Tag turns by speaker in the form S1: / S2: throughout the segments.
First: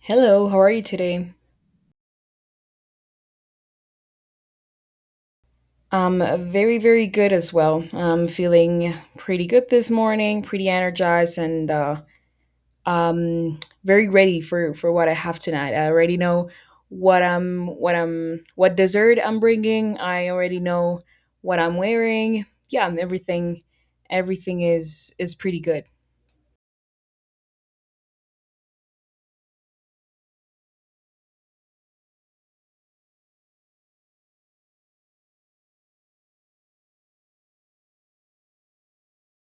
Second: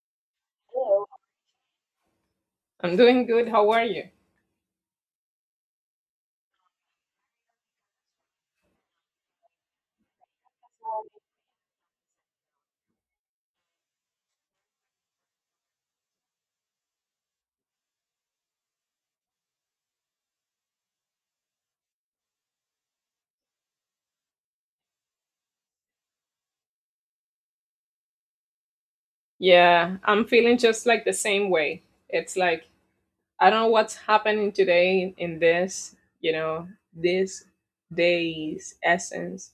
S1: Hello, how are you
S2: Hello.
S1: today?
S2: I'm doing good. How are you?
S1: I'm very, very good as well. I'm feeling pretty good this morning, pretty energized, and very ready for what I have tonight. I already know what I'm what I'm what dessert I'm bringing. I already know what I'm wearing. Yeah, and everything is pretty good.
S2: Yeah, I'm feeling just like the same way. It's like I don't know what's happening today in this, you know, this day's essence,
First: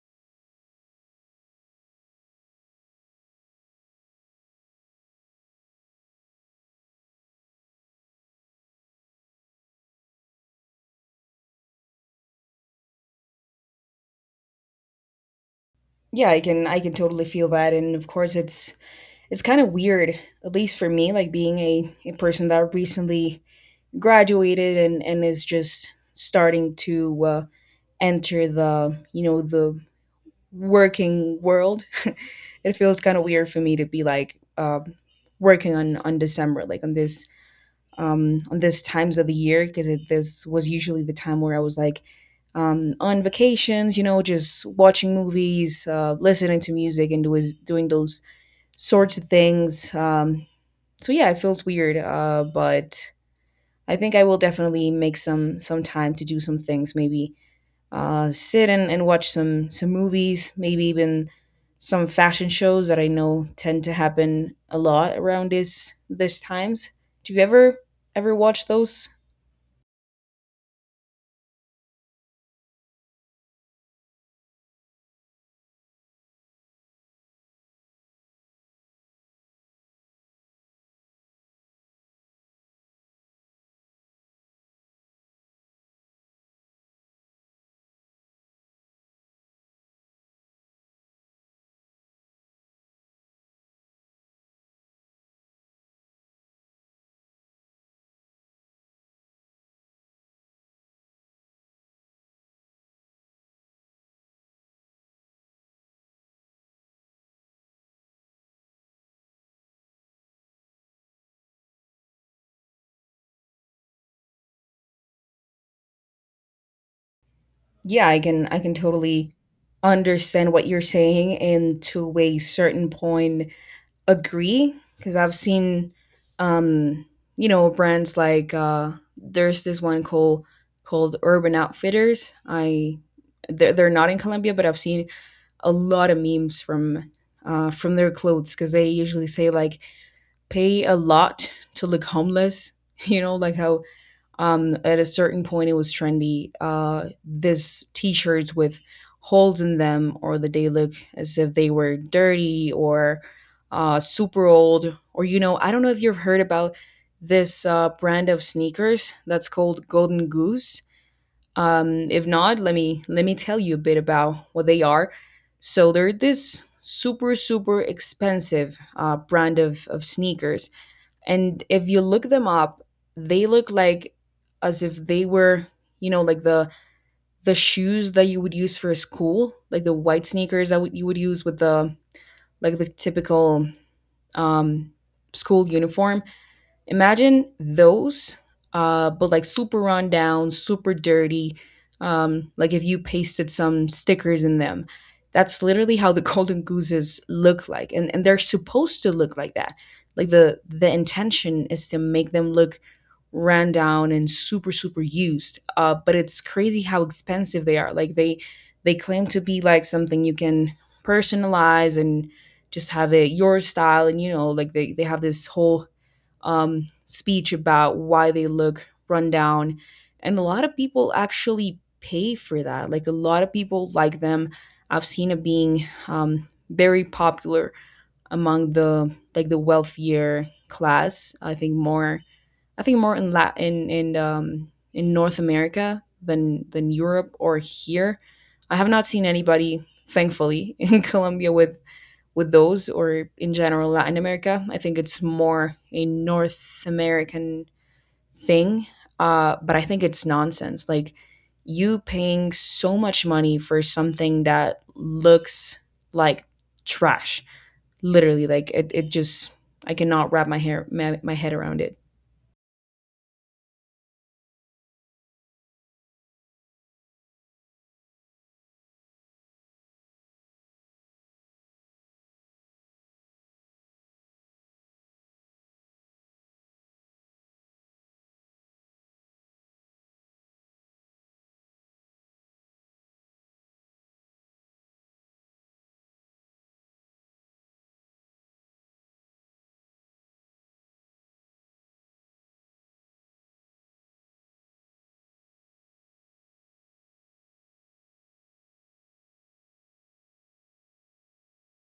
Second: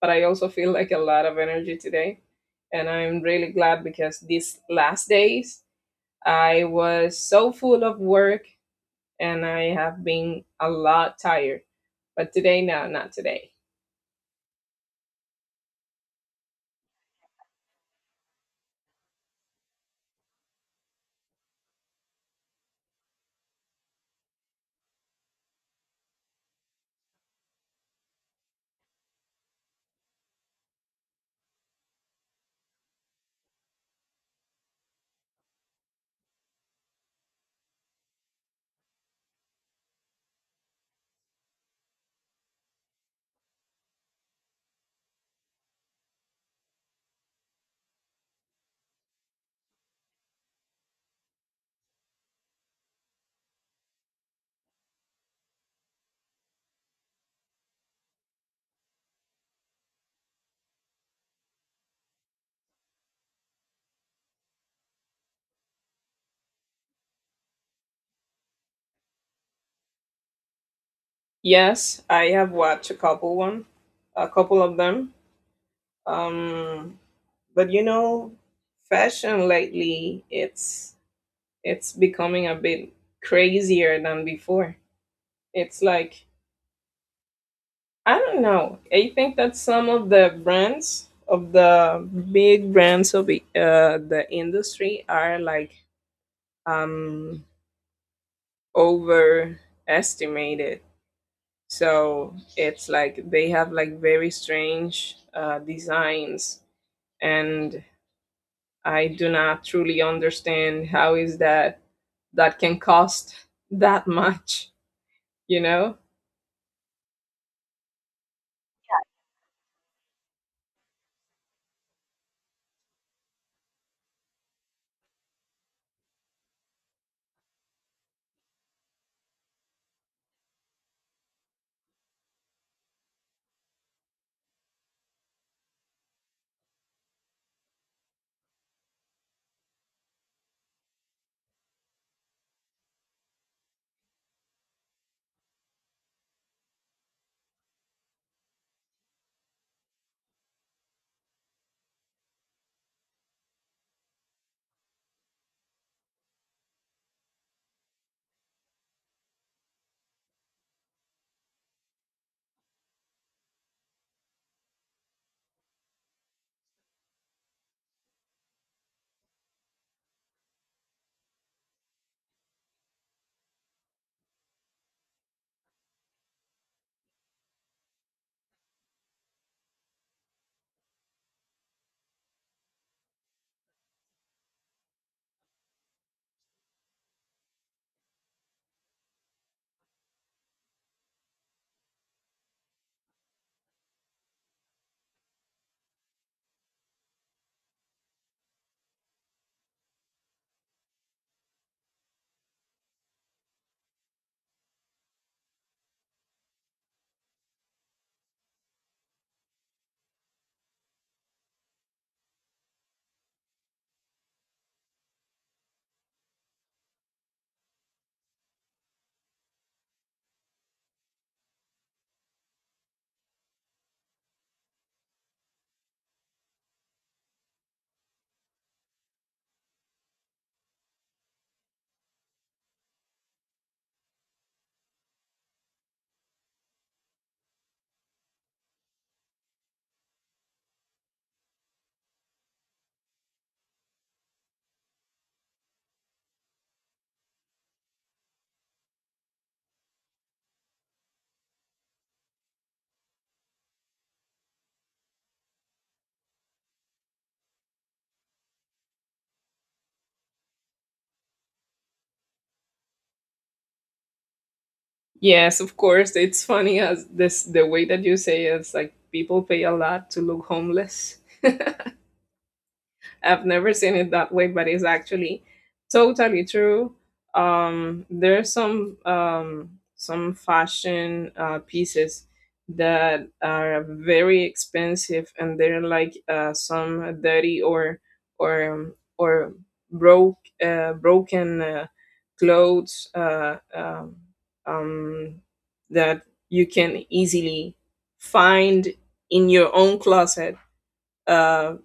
S2: but I also feel like a lot of energy today. And I'm really glad because these last days I was so full of work and I have been a lot tired. But today, no, not today.
S1: Yeah, I can totally feel that, and of course it's kind of weird, at least for me, like being a person that recently graduated and is just starting to enter the you know the working world it feels kind of weird for me to be like working on December, like on this times of the year, because this was usually the time where I was like on vacations. You know, just watching movies, listening to music, and doing those sorts of things. Um, so yeah, it feels weird, but I think I will definitely make some time to do some things. Maybe sit and watch some movies. Maybe even some fashion shows that I know tend to happen a lot around this times. Do you ever watch those?
S2: Yes, I have watched a couple one, a couple of them. Um, but you know, fashion lately it's becoming a bit crazier than before. It's like I don't know. I think that some of the brands of the big brands of the industry are like um overestimated. So it's like they have like very strange designs and I do not truly understand how is that that can cost that much, you know?
S1: Yeah, I can totally understand what you're saying, and to a certain point agree, because I've seen, um, you know, brands like there's this one called Urban Outfitters. They're not in Colombia, but I've seen a lot of memes from their clothes, because they usually say like pay a lot to look homeless. You know, like how at a certain point it was trendy, this t-shirts with holes in them, or that they look as if they were dirty or super old. Or you know, I don't know if you've heard about this brand of sneakers that's called Golden Goose. Um, if not, let me tell you a bit about what they are. So they're this super super expensive, brand of sneakers, and if you look them up, they look like as if they were, you know, like the shoes that you would use for school, like the white sneakers that you would use with the like the typical um school uniform. Imagine those, but like super run down, super dirty. Like if you pasted some stickers in them. That's literally how the golden gooses look like, and they're supposed to look like that. Like the intention is to make them look ran down and super super used. But it's crazy how expensive they are. Like they claim to be like something you can personalize and just have it your style. And you know, like they have this whole speech about why they look run down. And a lot of people actually pay for that. Like a lot of people like them. I've seen it being very popular among the like the wealthier class. I think more. I think more in North America than Europe or here. I have not seen anybody, thankfully, in Colombia with those, or in general Latin America. I think it's more a North American thing, but I think it's nonsense. Like you paying so much money for something that looks like trash. Literally, like it just I cannot wrap my head around it.
S2: Yes, of course, it's funny as this the way that you say it, it's like people pay a lot to look homeless. I've never seen it that way, but it's actually totally true. There's some fashion pieces that are very expensive, and they're like some dirty or broke broken clothes um, that you can easily find in your own closet. Uh,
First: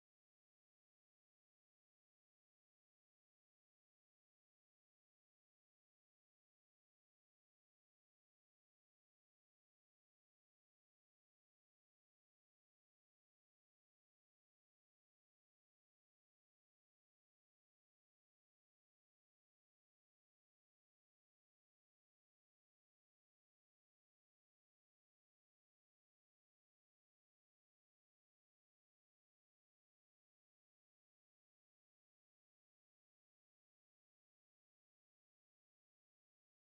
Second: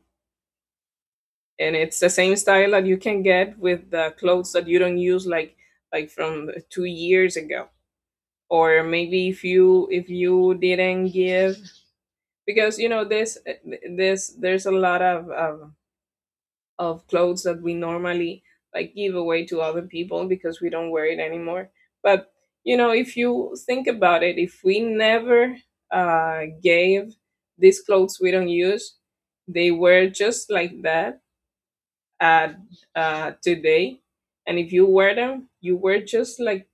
S2: and it's the same style that you can get with the clothes that you don't use like from 2 years ago, or maybe if you didn't give because you know this, there's a lot of clothes that we normally like give away to other people because we don't wear it anymore. But you know if you think about it, if we never gave these clothes we don't use, they were just like that at today. And if you wear them, you wear just like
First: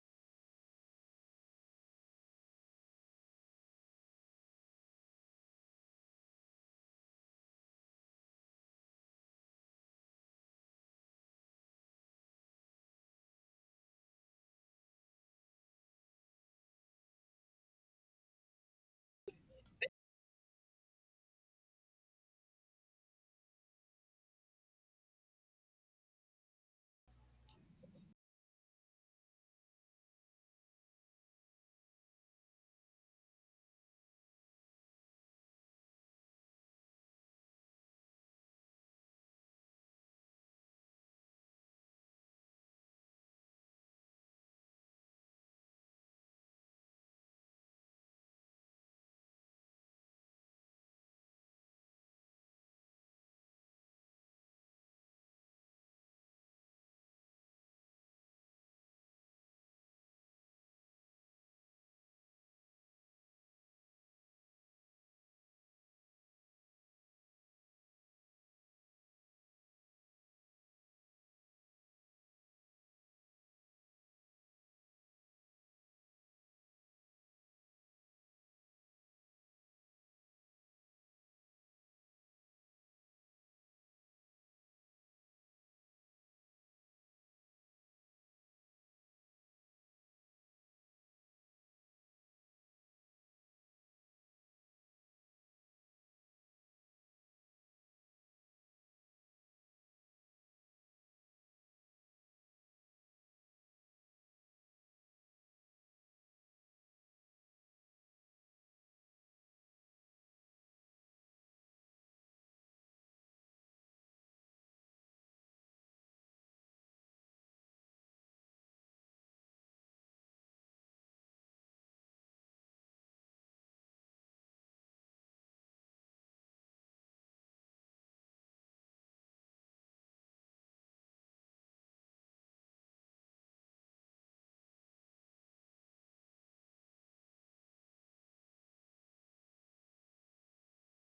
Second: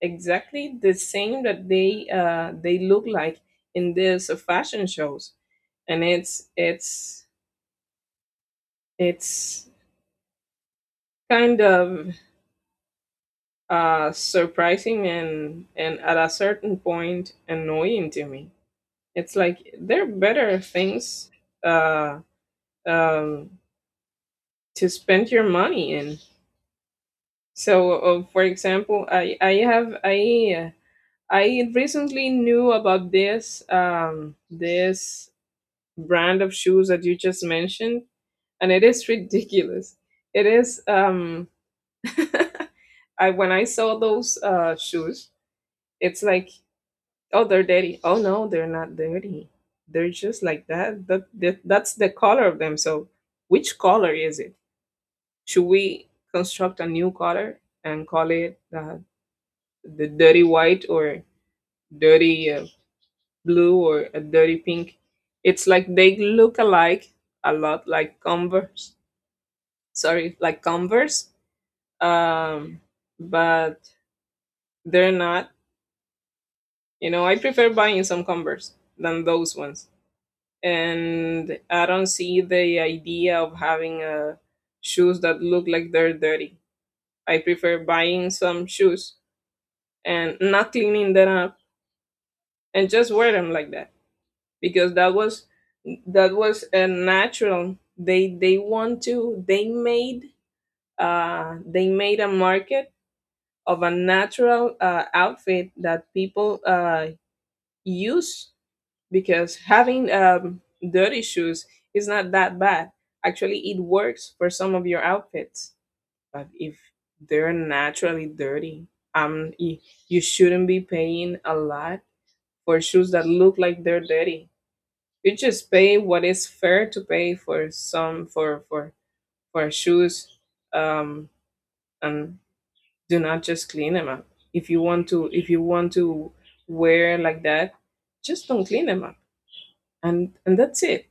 S2: exactly the same that they look like in these fashion shows. And it's kind of surprising and at a certain point annoying to me. It's like there are better things uh, um, to spend your money in. So, for example, I have I recently knew about this brand of shoes that you just mentioned, and it is ridiculous. It is I when I saw those shoes, it's like oh they're dirty. Oh no, they're not dirty. They're just like that. That's the color of them. So which color is it? Should we construct a new color and call it the dirty white or dirty blue or a dirty pink. It's like they look alike a lot, like Converse. Sorry, like Converse. Um, but they're not. You know, I prefer buying some Converse than those ones. And I don't see the idea of having shoes that look like they're dirty. I prefer buying some shoes and not cleaning them up and just wear them like that. Because that was a natural they want to they made a market of a natural outfit that people use, because having dirty shoes is not that bad. Actually it works for some of your outfits, but if they're naturally dirty, um y- you shouldn't be paying a lot for shoes that look like they're dirty. You just pay what is fair to pay for some for shoes, um and do not just clean them up. If you want to wear like that, just don't clean them up, and that's it.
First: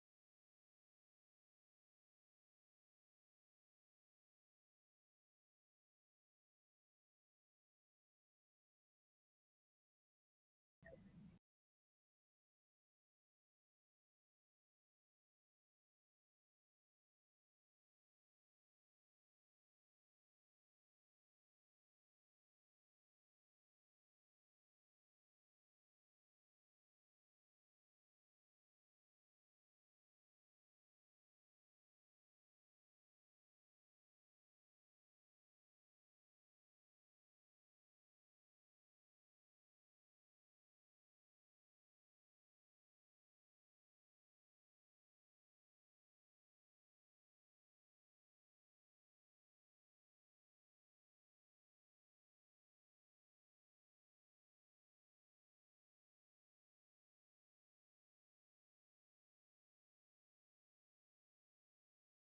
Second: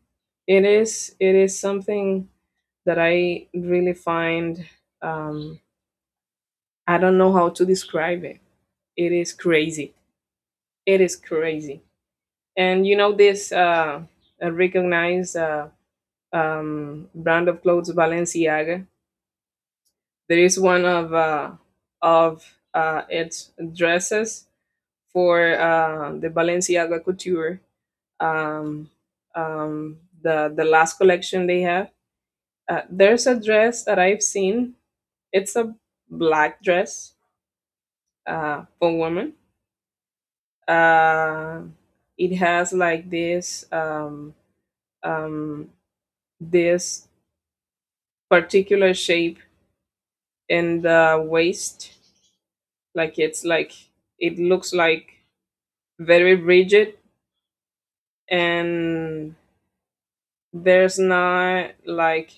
S2: It is something that I really find, um I don't know how to describe it. It is crazy, it is crazy. And you know this recognized brand of clothes, Balenciaga. There is one of of its dresses for the Balenciaga couture. Um, the last collection they have. There's a dress that I've seen. It's a black dress for women. Uh, it has like um, this particular shape in the waist, like it's like it looks like very rigid, and there's not like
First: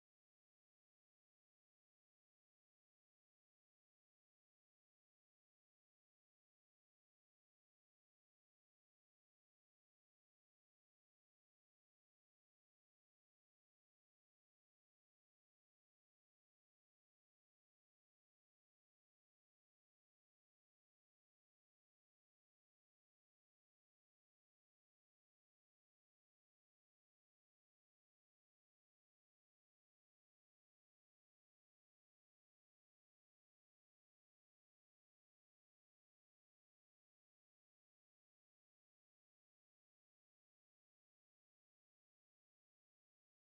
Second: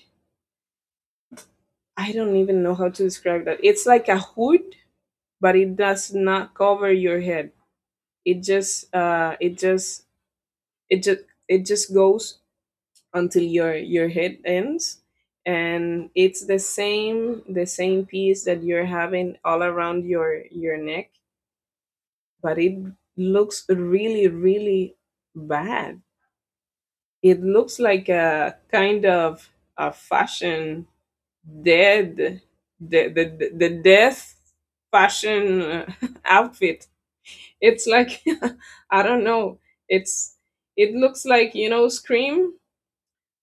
S2: I don't even know how to describe that. It's like a hood, but it does not cover your head. It just it just it just it just goes until your head ends, and it's the same piece that you're having all around your neck, but it looks really really bad. It looks like a kind of a fashion dead, the death fashion outfit. It's like I don't know, it's it looks like you know Scream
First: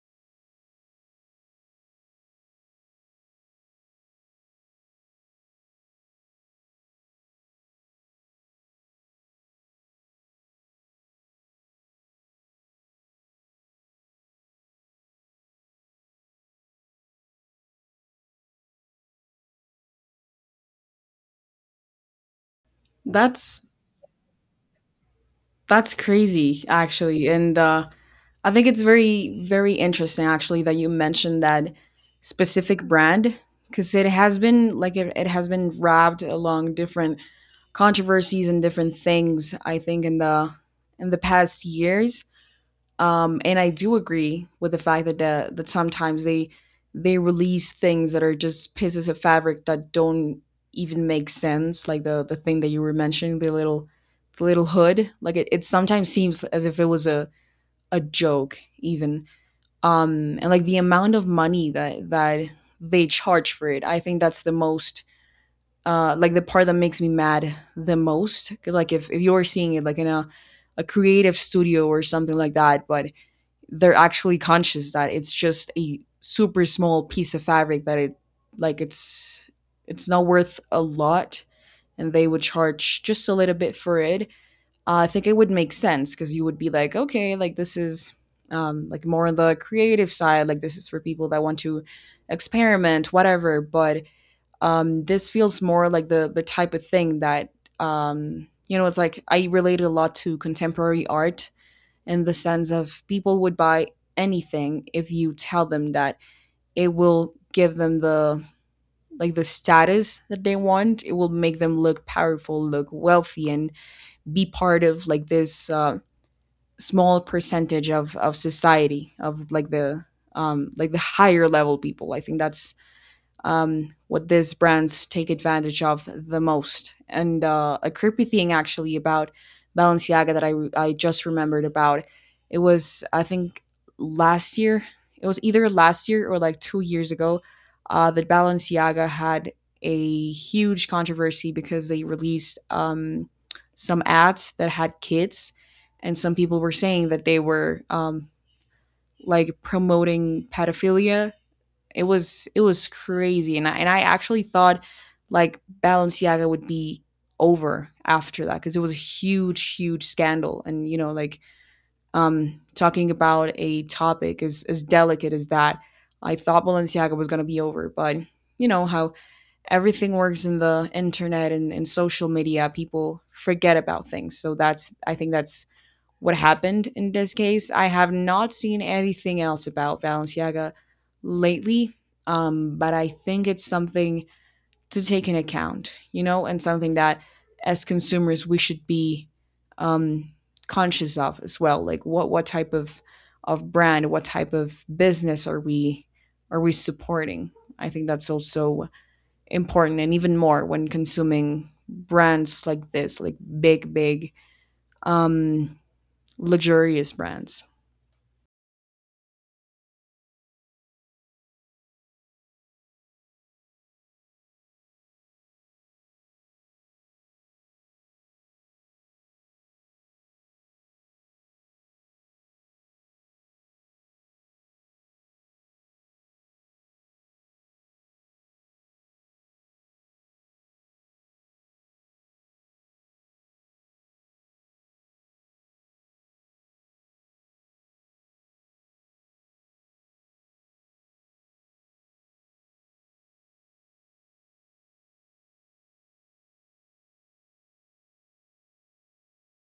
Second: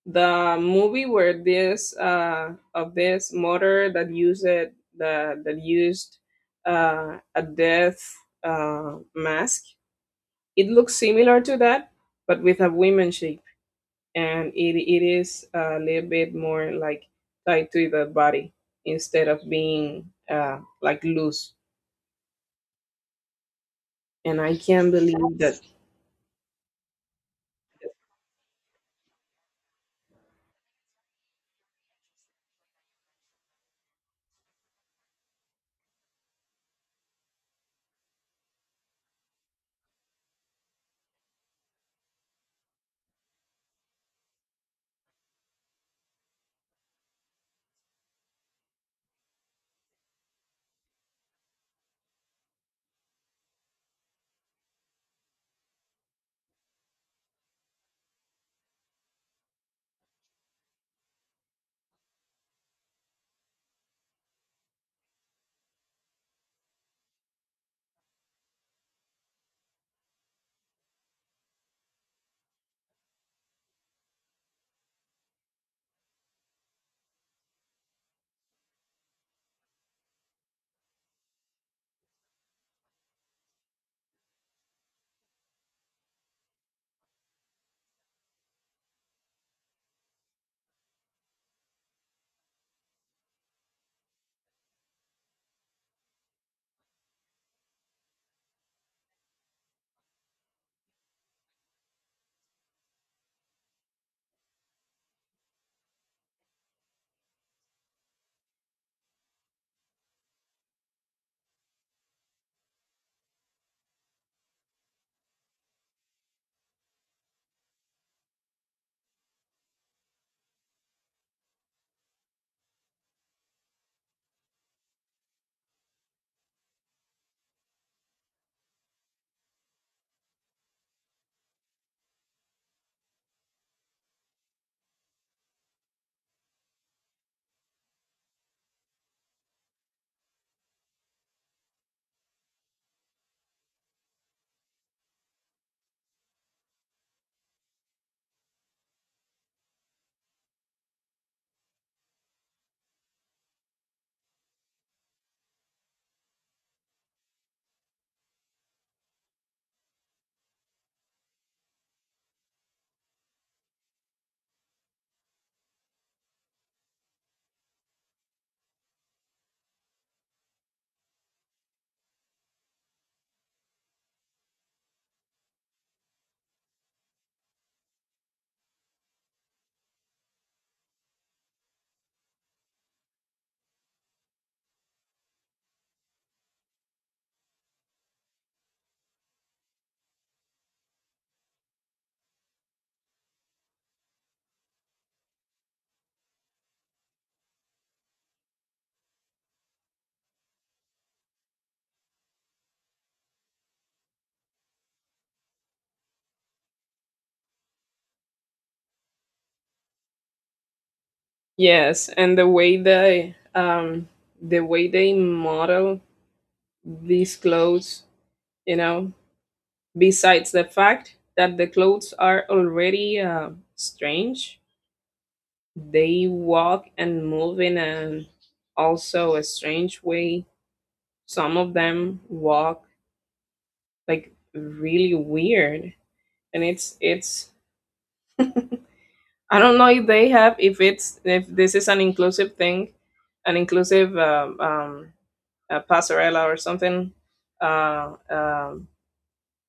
S2: the movie, where this of this motor that used it the that used a death mask. It looks similar to that, but with a women shape, and it is a little bit more like tied to the body instead of being like loose.
S1: That's
S2: And I can't believe that.
S1: that's crazy actually. And I think it's very, very interesting actually that you mentioned that specific brand, because it has been like it has been wrapped along different controversies and different things. I think in the past years, and I do agree with the fact that that sometimes they release things that are just pieces of fabric that don't even make sense. Like the thing that you were mentioning, the little hood. Like it sometimes seems as if it was a joke even. And like the amount of money that that they charge for it, I think that's the most like the part that makes me mad the most, because like if you're seeing it like in a creative studio or something like that. But they're actually conscious that it's just a super small piece of fabric that it like it's not worth a lot, and they would charge just a little bit for it. I think it would make sense, because you would be like, okay, like this is like more on the creative side, like this is for people that want to experiment, whatever. But this feels more like the type of thing that you know, it's like I related a lot to contemporary art in the sense of people would buy anything if you tell them that it will give them the like the status that they want. It will make them look powerful, look wealthy, and be part of like this small percentage of society, of like the higher level people. I think that's what these brands take advantage of the most. And a creepy thing actually about Balenciaga that I just remembered about. It was, I think, last year. It was either last year or like 2 years ago that Balenciaga had a huge controversy because they released some ads that had kids, and some people were saying that they were like promoting pedophilia. It was crazy, and I actually thought like Balenciaga would be over after that, because it was a huge huge scandal. And you know like talking about a topic as delicate as that, I thought Balenciaga was going to be over. But you know how everything works in the internet, and social media, people forget about things. So that's, I think that's what happened in this case. I have not seen anything else about Valenciaga lately, but I think it's something to take in account, you know, and something that as consumers we should be um, conscious of as well. Like what type of brand, what type of business are we supporting? I think that's also important, and even more when consuming brands like this, like big, big um luxurious brands.
S2: Yes, and the way they model these clothes, you know, besides the fact that the clothes are already strange, they walk and move in an also a strange way. Some of them walk like really weird, and it's I don't know if they have if this is an inclusive thing, an inclusive passerella or something, uh um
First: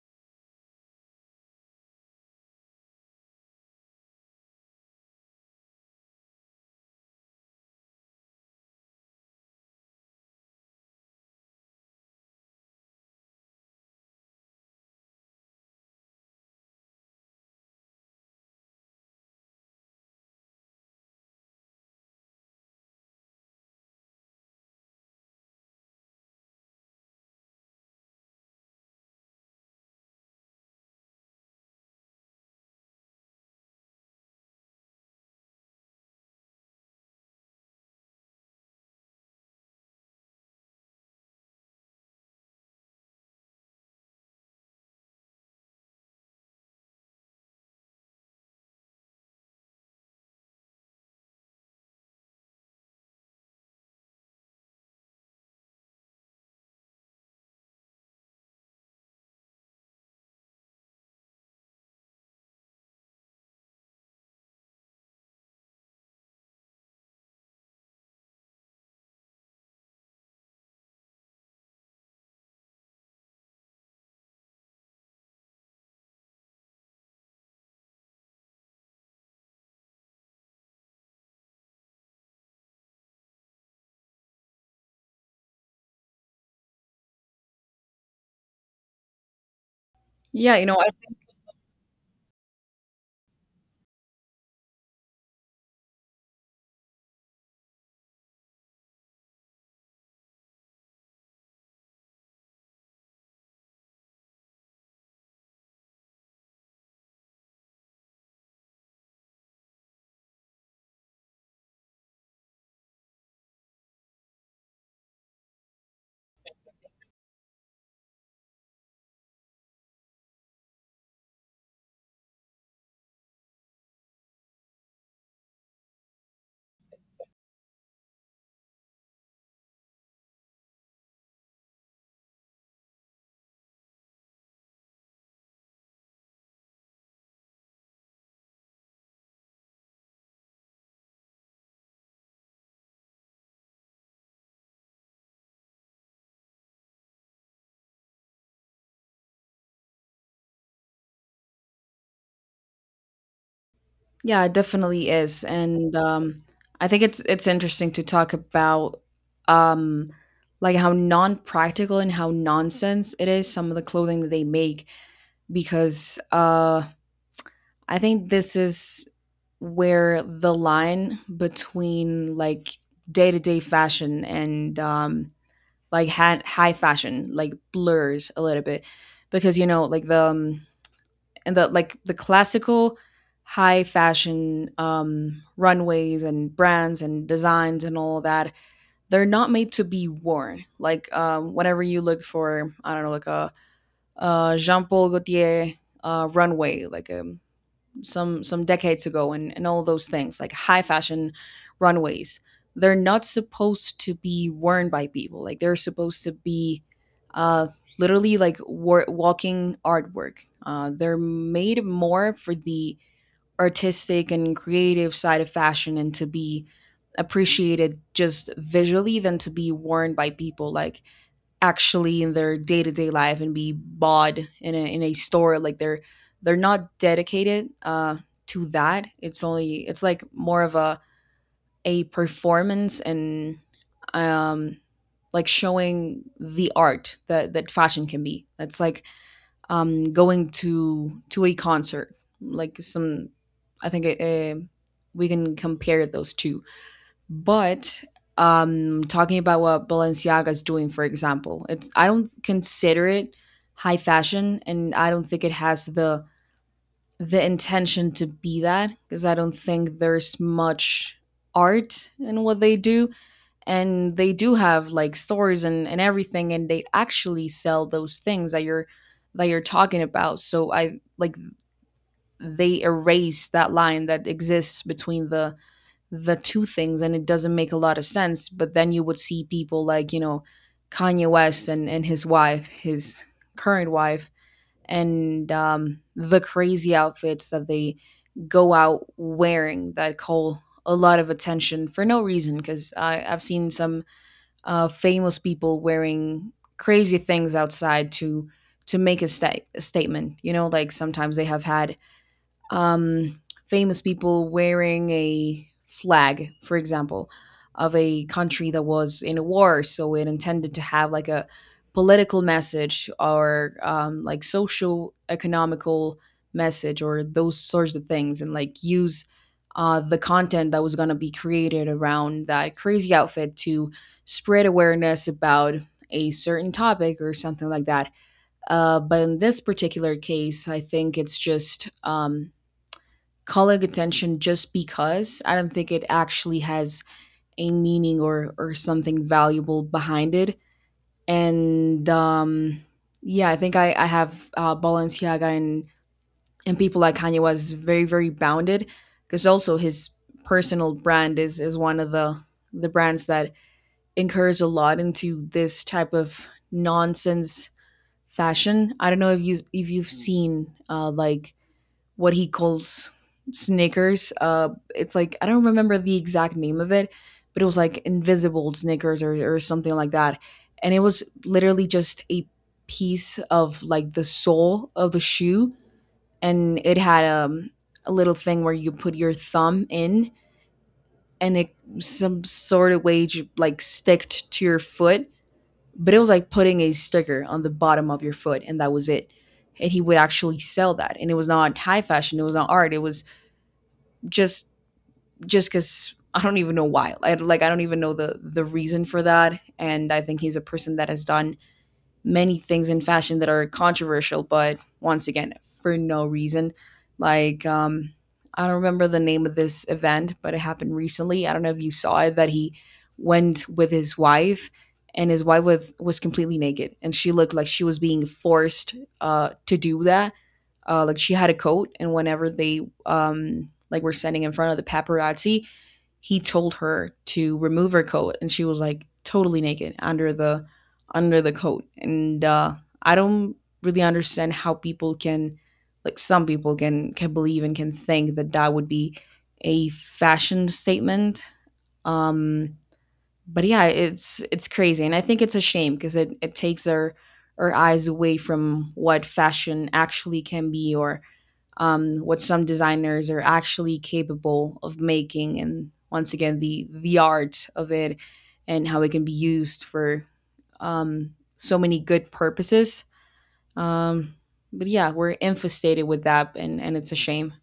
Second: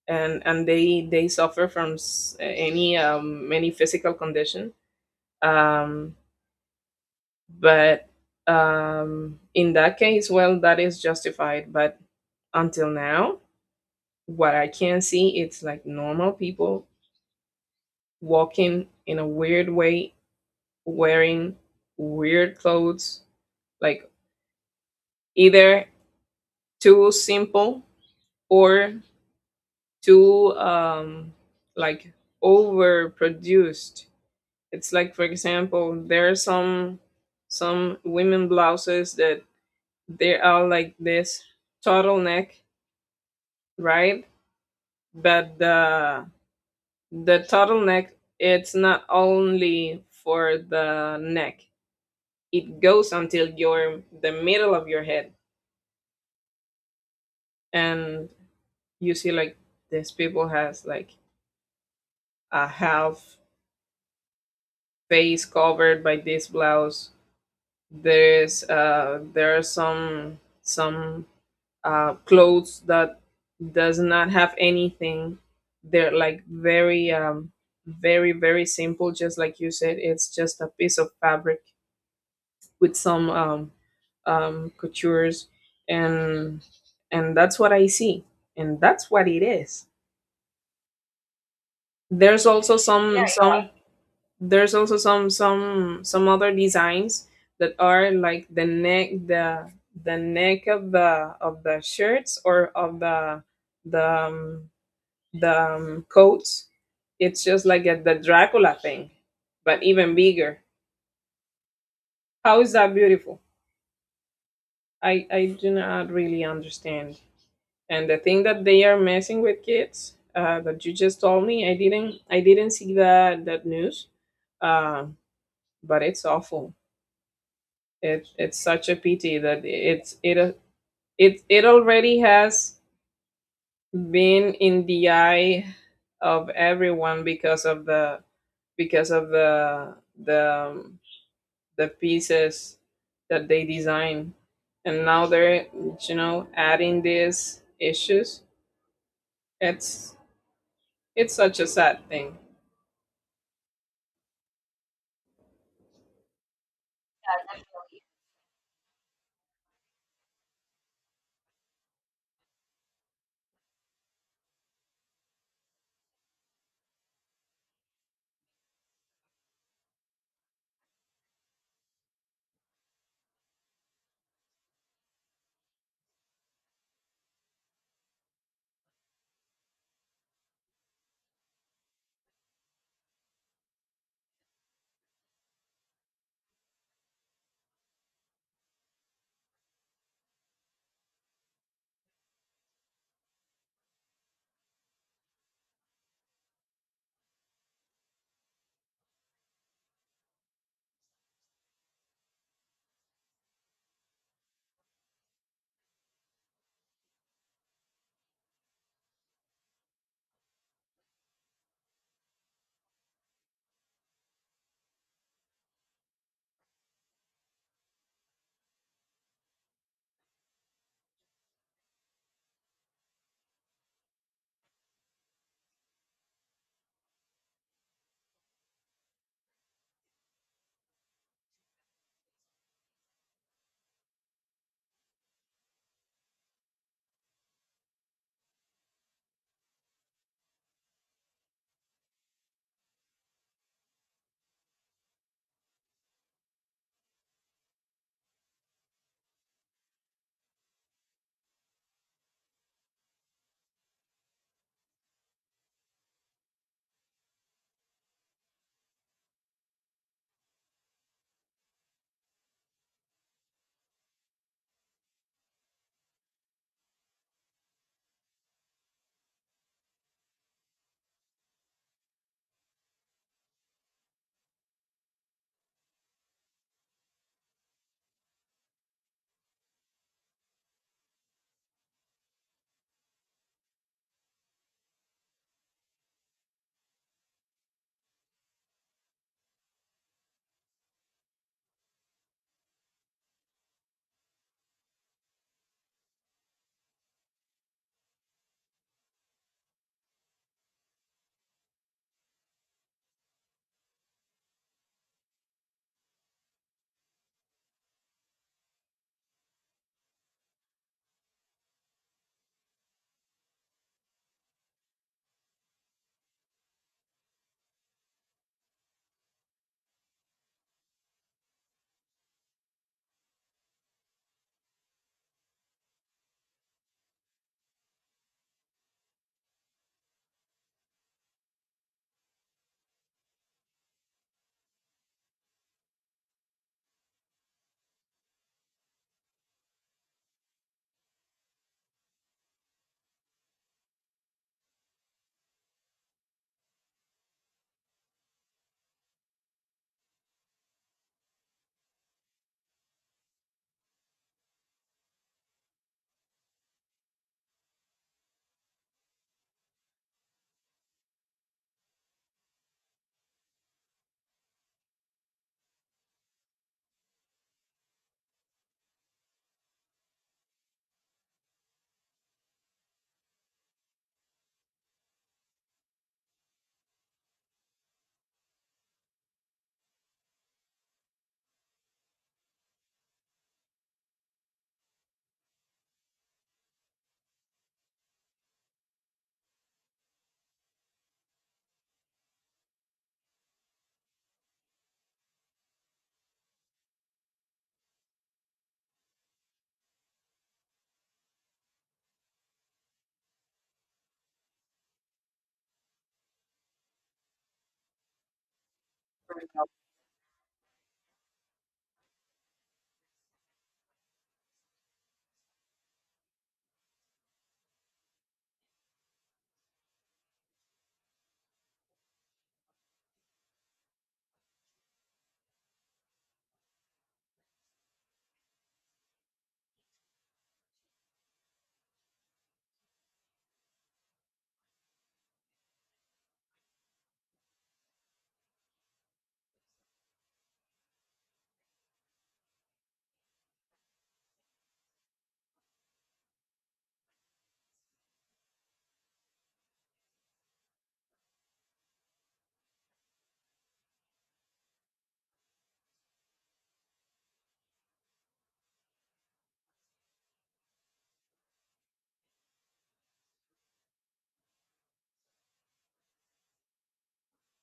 S2: and they suffer from any physical condition. Um but In that case, well, that is justified. But until now, what I can see, it's like normal people walking in a weird way, wearing weird clothes, like either too simple or too like overproduced. It's like for example, there are some women blouses that they are like this turtleneck, right? But the turtleneck, it's not only for the neck. It goes until your the middle of your head. And you see like these people has like a half face covered by this blouse. There are some clothes that does not have anything. They're like very very simple, just like you said, it's just a piece of fabric with some coutures, and and that's what I see, and that's what it is.
S1: Yeah, you know, I,
S2: there's also some some There's also some other designs that are like the neck, the neck of the shirts or of the the um, the coats. It's just like a, the Dracula thing, but even bigger. How is that beautiful? I do not really understand. And the thing that they are messing with kids, that you just told me, I didn't see that that news, uh, but it's awful. It it's such a pity that it it already has been in the eye of everyone because of the because of the um, the pieces that they design, and now they're you know adding these issues. it's it's such a sad thing.
S1: yeah, it definitely is. And I think it's interesting to talk about um, like how non-practical and how nonsense it is some of the clothing that they make. Because I think this is where the line between like day to day fashion and like high fashion like blurs a little bit. Because you know like the and the like the classical high fashion runways and brands and designs and all that, they're not made to be worn like whenever you look for, I don't know, like a Jean-Paul Gaultier runway like a some decades ago, and all those things like high fashion runways, they're not supposed to be worn by people. Like they're supposed to be uh literally like walking artwork. Uh, they're made more for the artistic and creative side of fashion, and to be appreciated just visually than to be worn by people, like actually in their day to day life and be bought in a store. Like they're not dedicated to that. It's only it's like more of a performance and um like showing the art that that fashion can be. It's like going to a concert. Like some, I think we can compare those two. But talking about what Balenciaga is doing, for example, it's I don't consider it high fashion, and I don't think it has the intention to be that, because I don't think there's much art in what they do. And they do have like stores and everything, and they actually sell those things that you're talking about. So I like they erase that line that exists between the two things, and it doesn't make a lot of sense. But then you would see people like, you know, Kanye West and his wife, his current wife, and the crazy outfits that they go out wearing that call a lot of attention for no reason. Because I've seen some famous people wearing crazy things outside to make a statement. You know, like sometimes they have had um, famous people wearing a flag, for example, of a country that was in a war. So it intended to have like a political message or like social economical message or those sorts of things, and like use the content that was going to be created around that crazy outfit to spread awareness about a certain topic or something like that. But in this particular case, I think it's just calling attention just because. I don't think it actually has a meaning or something valuable behind it. And yeah, I think I have Balenciaga and people like Kanye was very very bounded, because also his personal brand is one of the brands that incurs a lot into this type of nonsense fashion. I don't know if you if you've seen like what he calls Snickers. It's like I don't remember the exact name of it, but it was like invisible Snickers or something like that. And it was literally just a piece of like the sole of the shoe, and it had a little thing where you put your thumb in, and it some sort of way like sticked to your foot. But it was like putting a sticker on the bottom of your foot, and that was it. And he would actually sell that. And it was not high fashion. It was not art. It was just just because, I don't even know why. Like, I don't even know the reason for that. And I think he's a person that has done many things in fashion that are controversial, but once again, for no reason. Like I don't remember the name of this event, but it happened recently. I don't know if you saw it that he went with his wife, and his wife was completely naked, and she looked like she was being forced to do that. Uh, like she had a coat, and whenever they like were standing in front of the paparazzi, he told her to remove her coat, and she was like totally naked under the coat. And I don't really understand how people can like, some people can believe and can think that that would be a fashion statement. Um, but yeah, it's crazy, and I think it's a shame because it takes our eyes away from what fashion actually can be, or what some designers are actually capable of making, and once again the art of it and how it can be used for so many good purposes. Um, but yeah, we're infestated with that, and it's a shame.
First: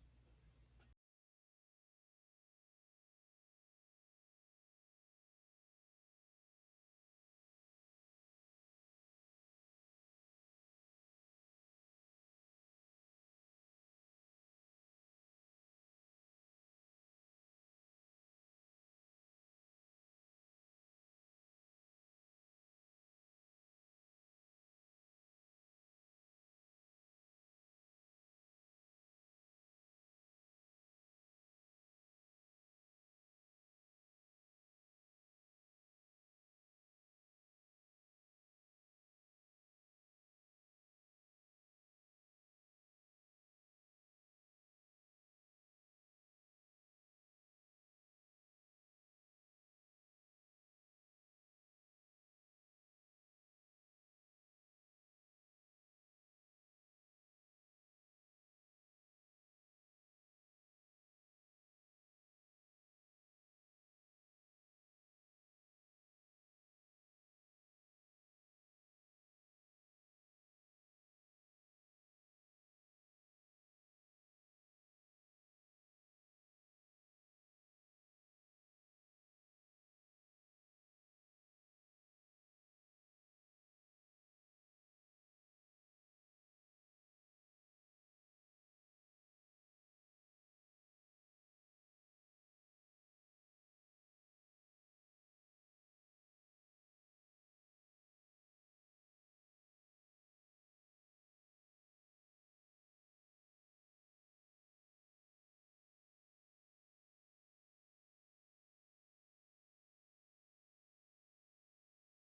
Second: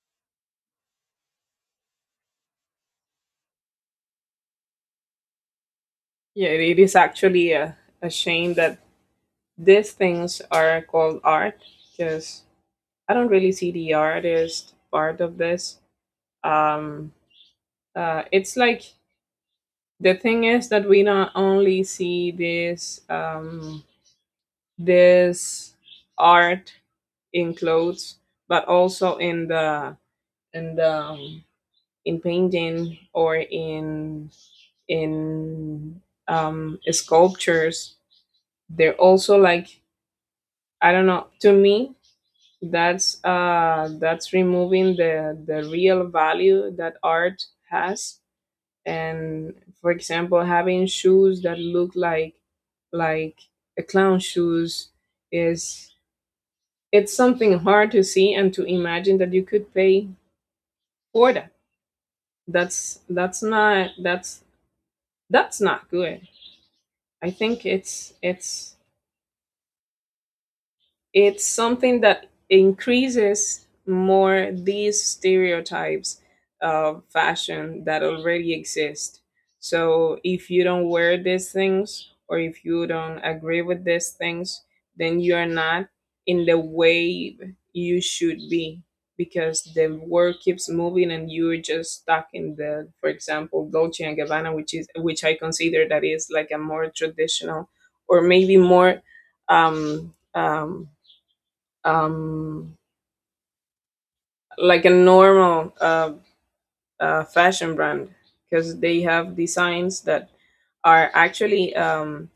S2: Yeah, it is actually a shame that these things are called art, because I don't really see the artist part of this, um, it's like the thing is that we not only see this art in clothes, but also in the in the in painting or in in sculptures. They're also like I don't know, to me that's removing the real value that art has. And for example, having shoes that look like a clown shoes, is it's something hard to see and to imagine that you could pay for that. that's that's not that's that's not good. I think it's something that increases more these stereotypes of fashion that already exist. So if you don't wear these things, or if you don't agree with these things, then you are not in the wave you should be, because the world keeps moving and you're just stuck in the for example Dolce and Gabbana, which is which I consider that is like a more traditional, or maybe more um, um, um, like a normal fashion brand, because they have designs that are actually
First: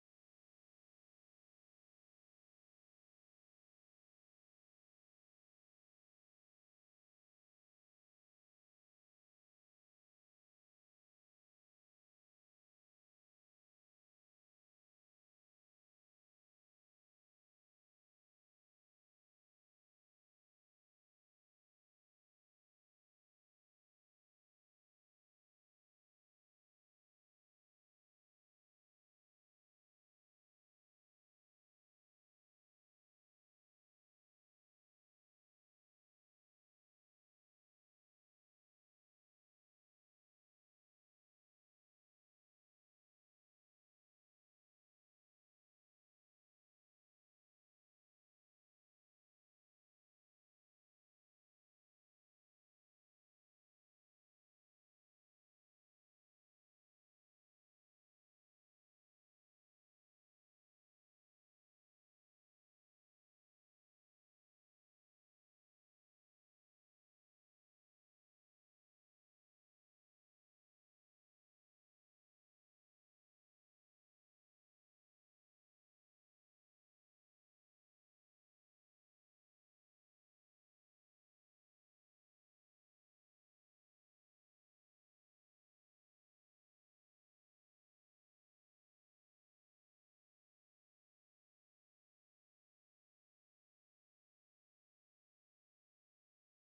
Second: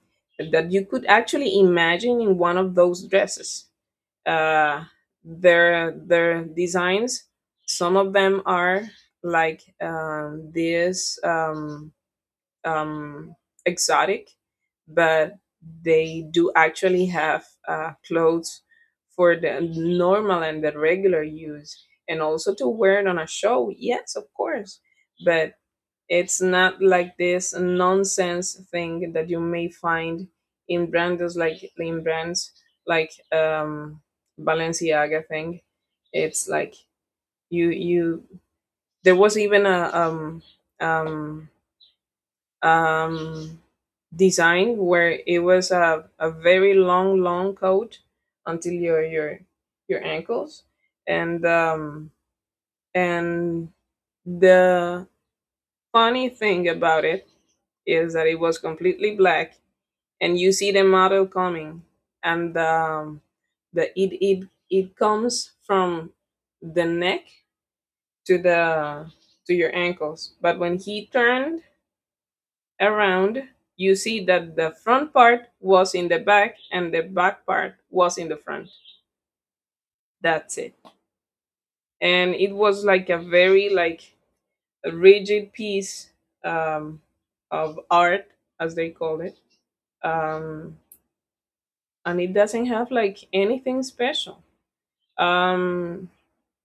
S2: that you could actually imagine in one of those dresses. Uh, their designs, some of them are like this. Um, exotic, but they do actually have clothes for the normal and the regular use, and also to wear it on a show. Yes, of course, but it's not like this nonsense thing that you may find in brands like Balenciaga thing. It's like you there was even a um um, design where it was a very long, long coat until your your ankles. And um, and the funny thing about it is that it was completely black, and you see the model coming, and the it it it comes from the neck to the to your ankles. But when he turned around, you see that the front part was in the back and the back part was in the front. That's it. And it was like a very like a rigid piece um, of art, as they call it. Um, and it doesn't have like anything special. Um,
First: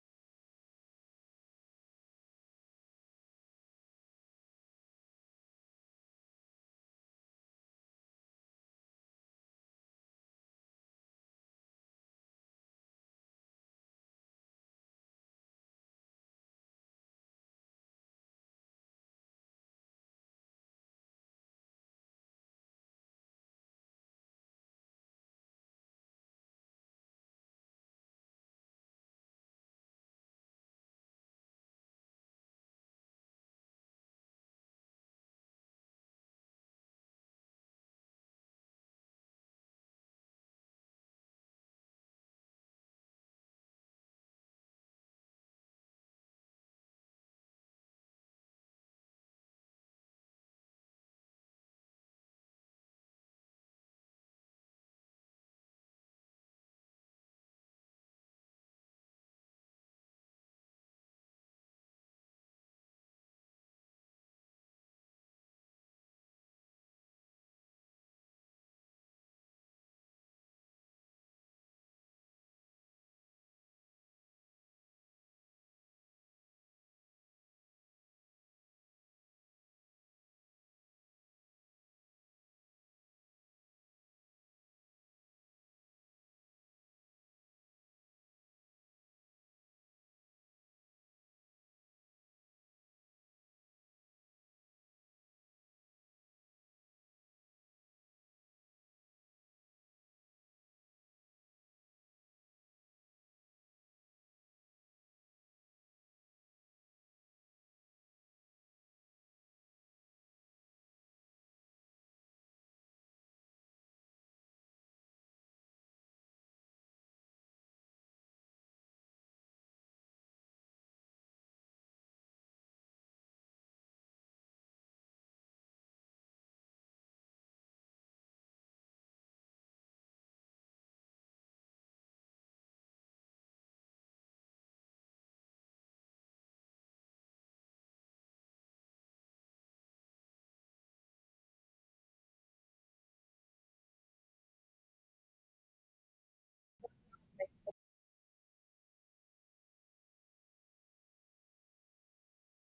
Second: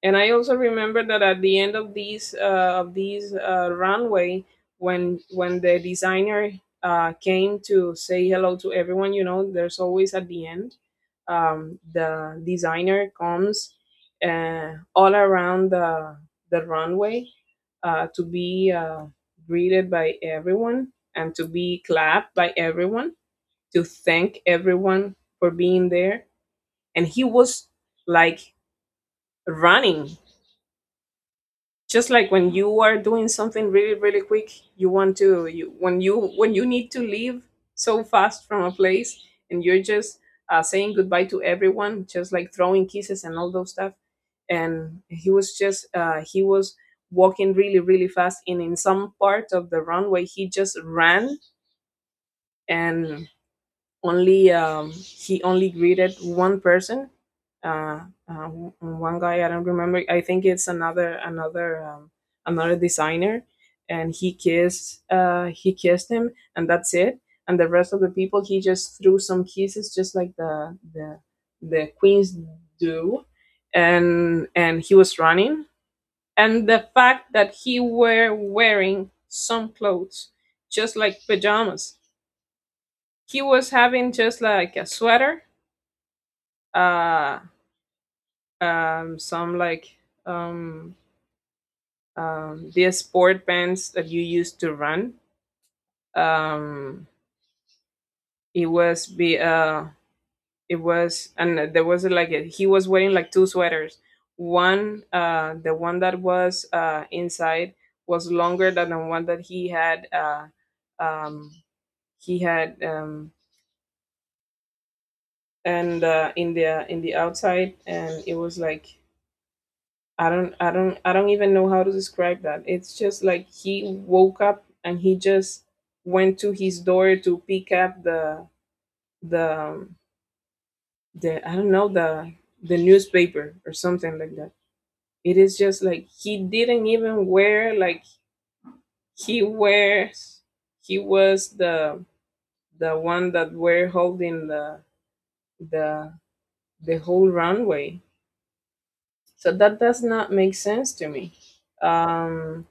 S2: And I also remember that at the end of these runway, when the designer came to say hello to everyone, you know, there's always at the end. The designer comes all around the runway to be greeted by everyone and to be clapped by everyone to thank everyone for being there. And he was like running, just like when you are doing something really really quick, you want to you when you when you need to leave so fast from a place, and you're just saying goodbye to everyone, just like throwing kisses and all those stuff. And he was walking really really fast, and in some part of the runway he just ran. And only he only greeted one person, uh, one guy. I don't remember, I think it's another designer, and he kissed him, and that's it. And the rest of the people, he just threw some kisses, just like the queens do. And he was running, and the fact that he were wearing some clothes just like pajamas. He was having just like a sweater, uh, some like, um, the sport pants that you used to run. Um, it was be uh, it was, and there was like a, he was wearing like two sweaters. One, the one that was inside was longer than the one that he had. Um, he had and in the outside, and it was like, I don't even know how to describe that. It's just like he woke up and he just went to his door to pick up the um, the I don't know, the newspaper or something like that. It is just like he didn't even wear like, he wears he was the one that were holding the the whole runway. So that does not make sense to me. Um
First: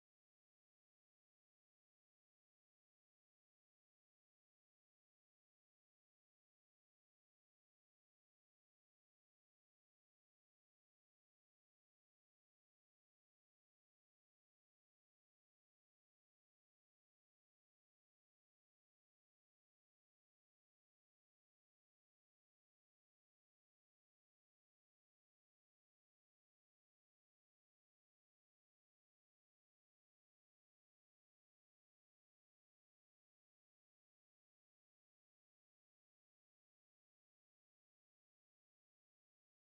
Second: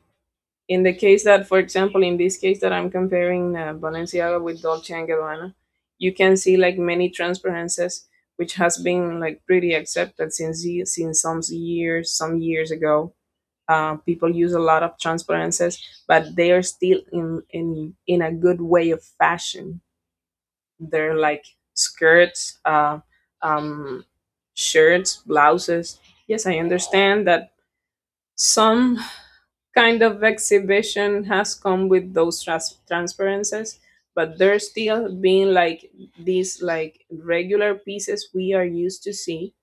S2: in the case that, for example, in this case that I'm comparing Balenciaga with Dolce and Gabbana, you can see like many transparencies, which has been like pretty accepted since since some years ago. People use a lot of transparencies, but they are still in a good way of fashion. They're like skirts, um, shirts, blouses. Yes, I understand that some kind of exhibition has come with those transparencies, but they're still being like these like regular pieces we are used to see,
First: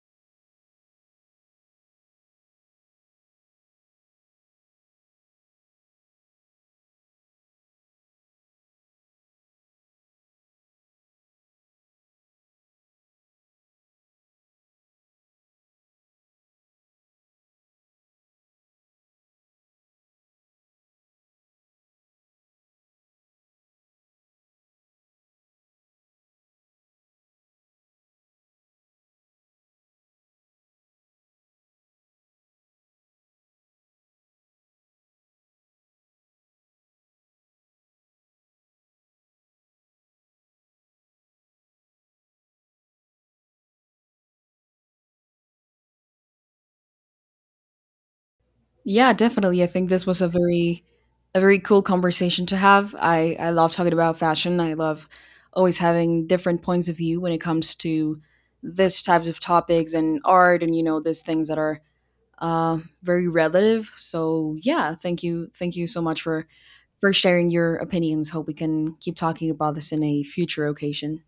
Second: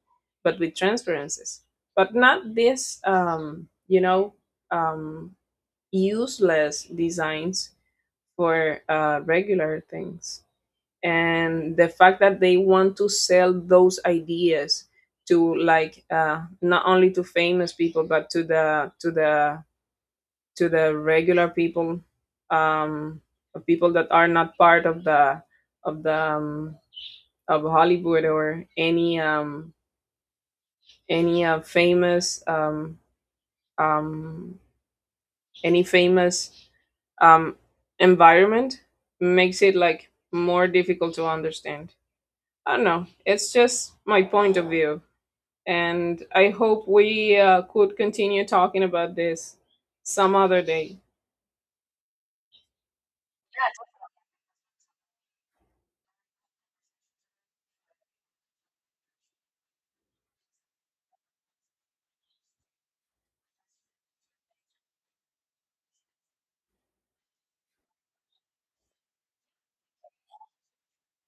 S2: but with transparencies. But not this, um useless designs for regular things, and the fact that they want to sell those ideas to like, not only to famous people, but to the to the regular people, um of people that are not part of the of Hollywood, or any uh, famous um um any famous um environment, makes it like more difficult to understand. I don't know, it's just my point of view, and I hope we could continue talking
S1: Yeah,
S2: about this
S1: definitely. I think this was
S2: some other day.
S1: a very cool conversation to have. I love talking about fashion. I love always having different points of view when it comes to this types of topics and art, and you know, these things that are very relative. So yeah, thank you so much for sharing your opinions. Hope we can keep talking about this in a future occasion.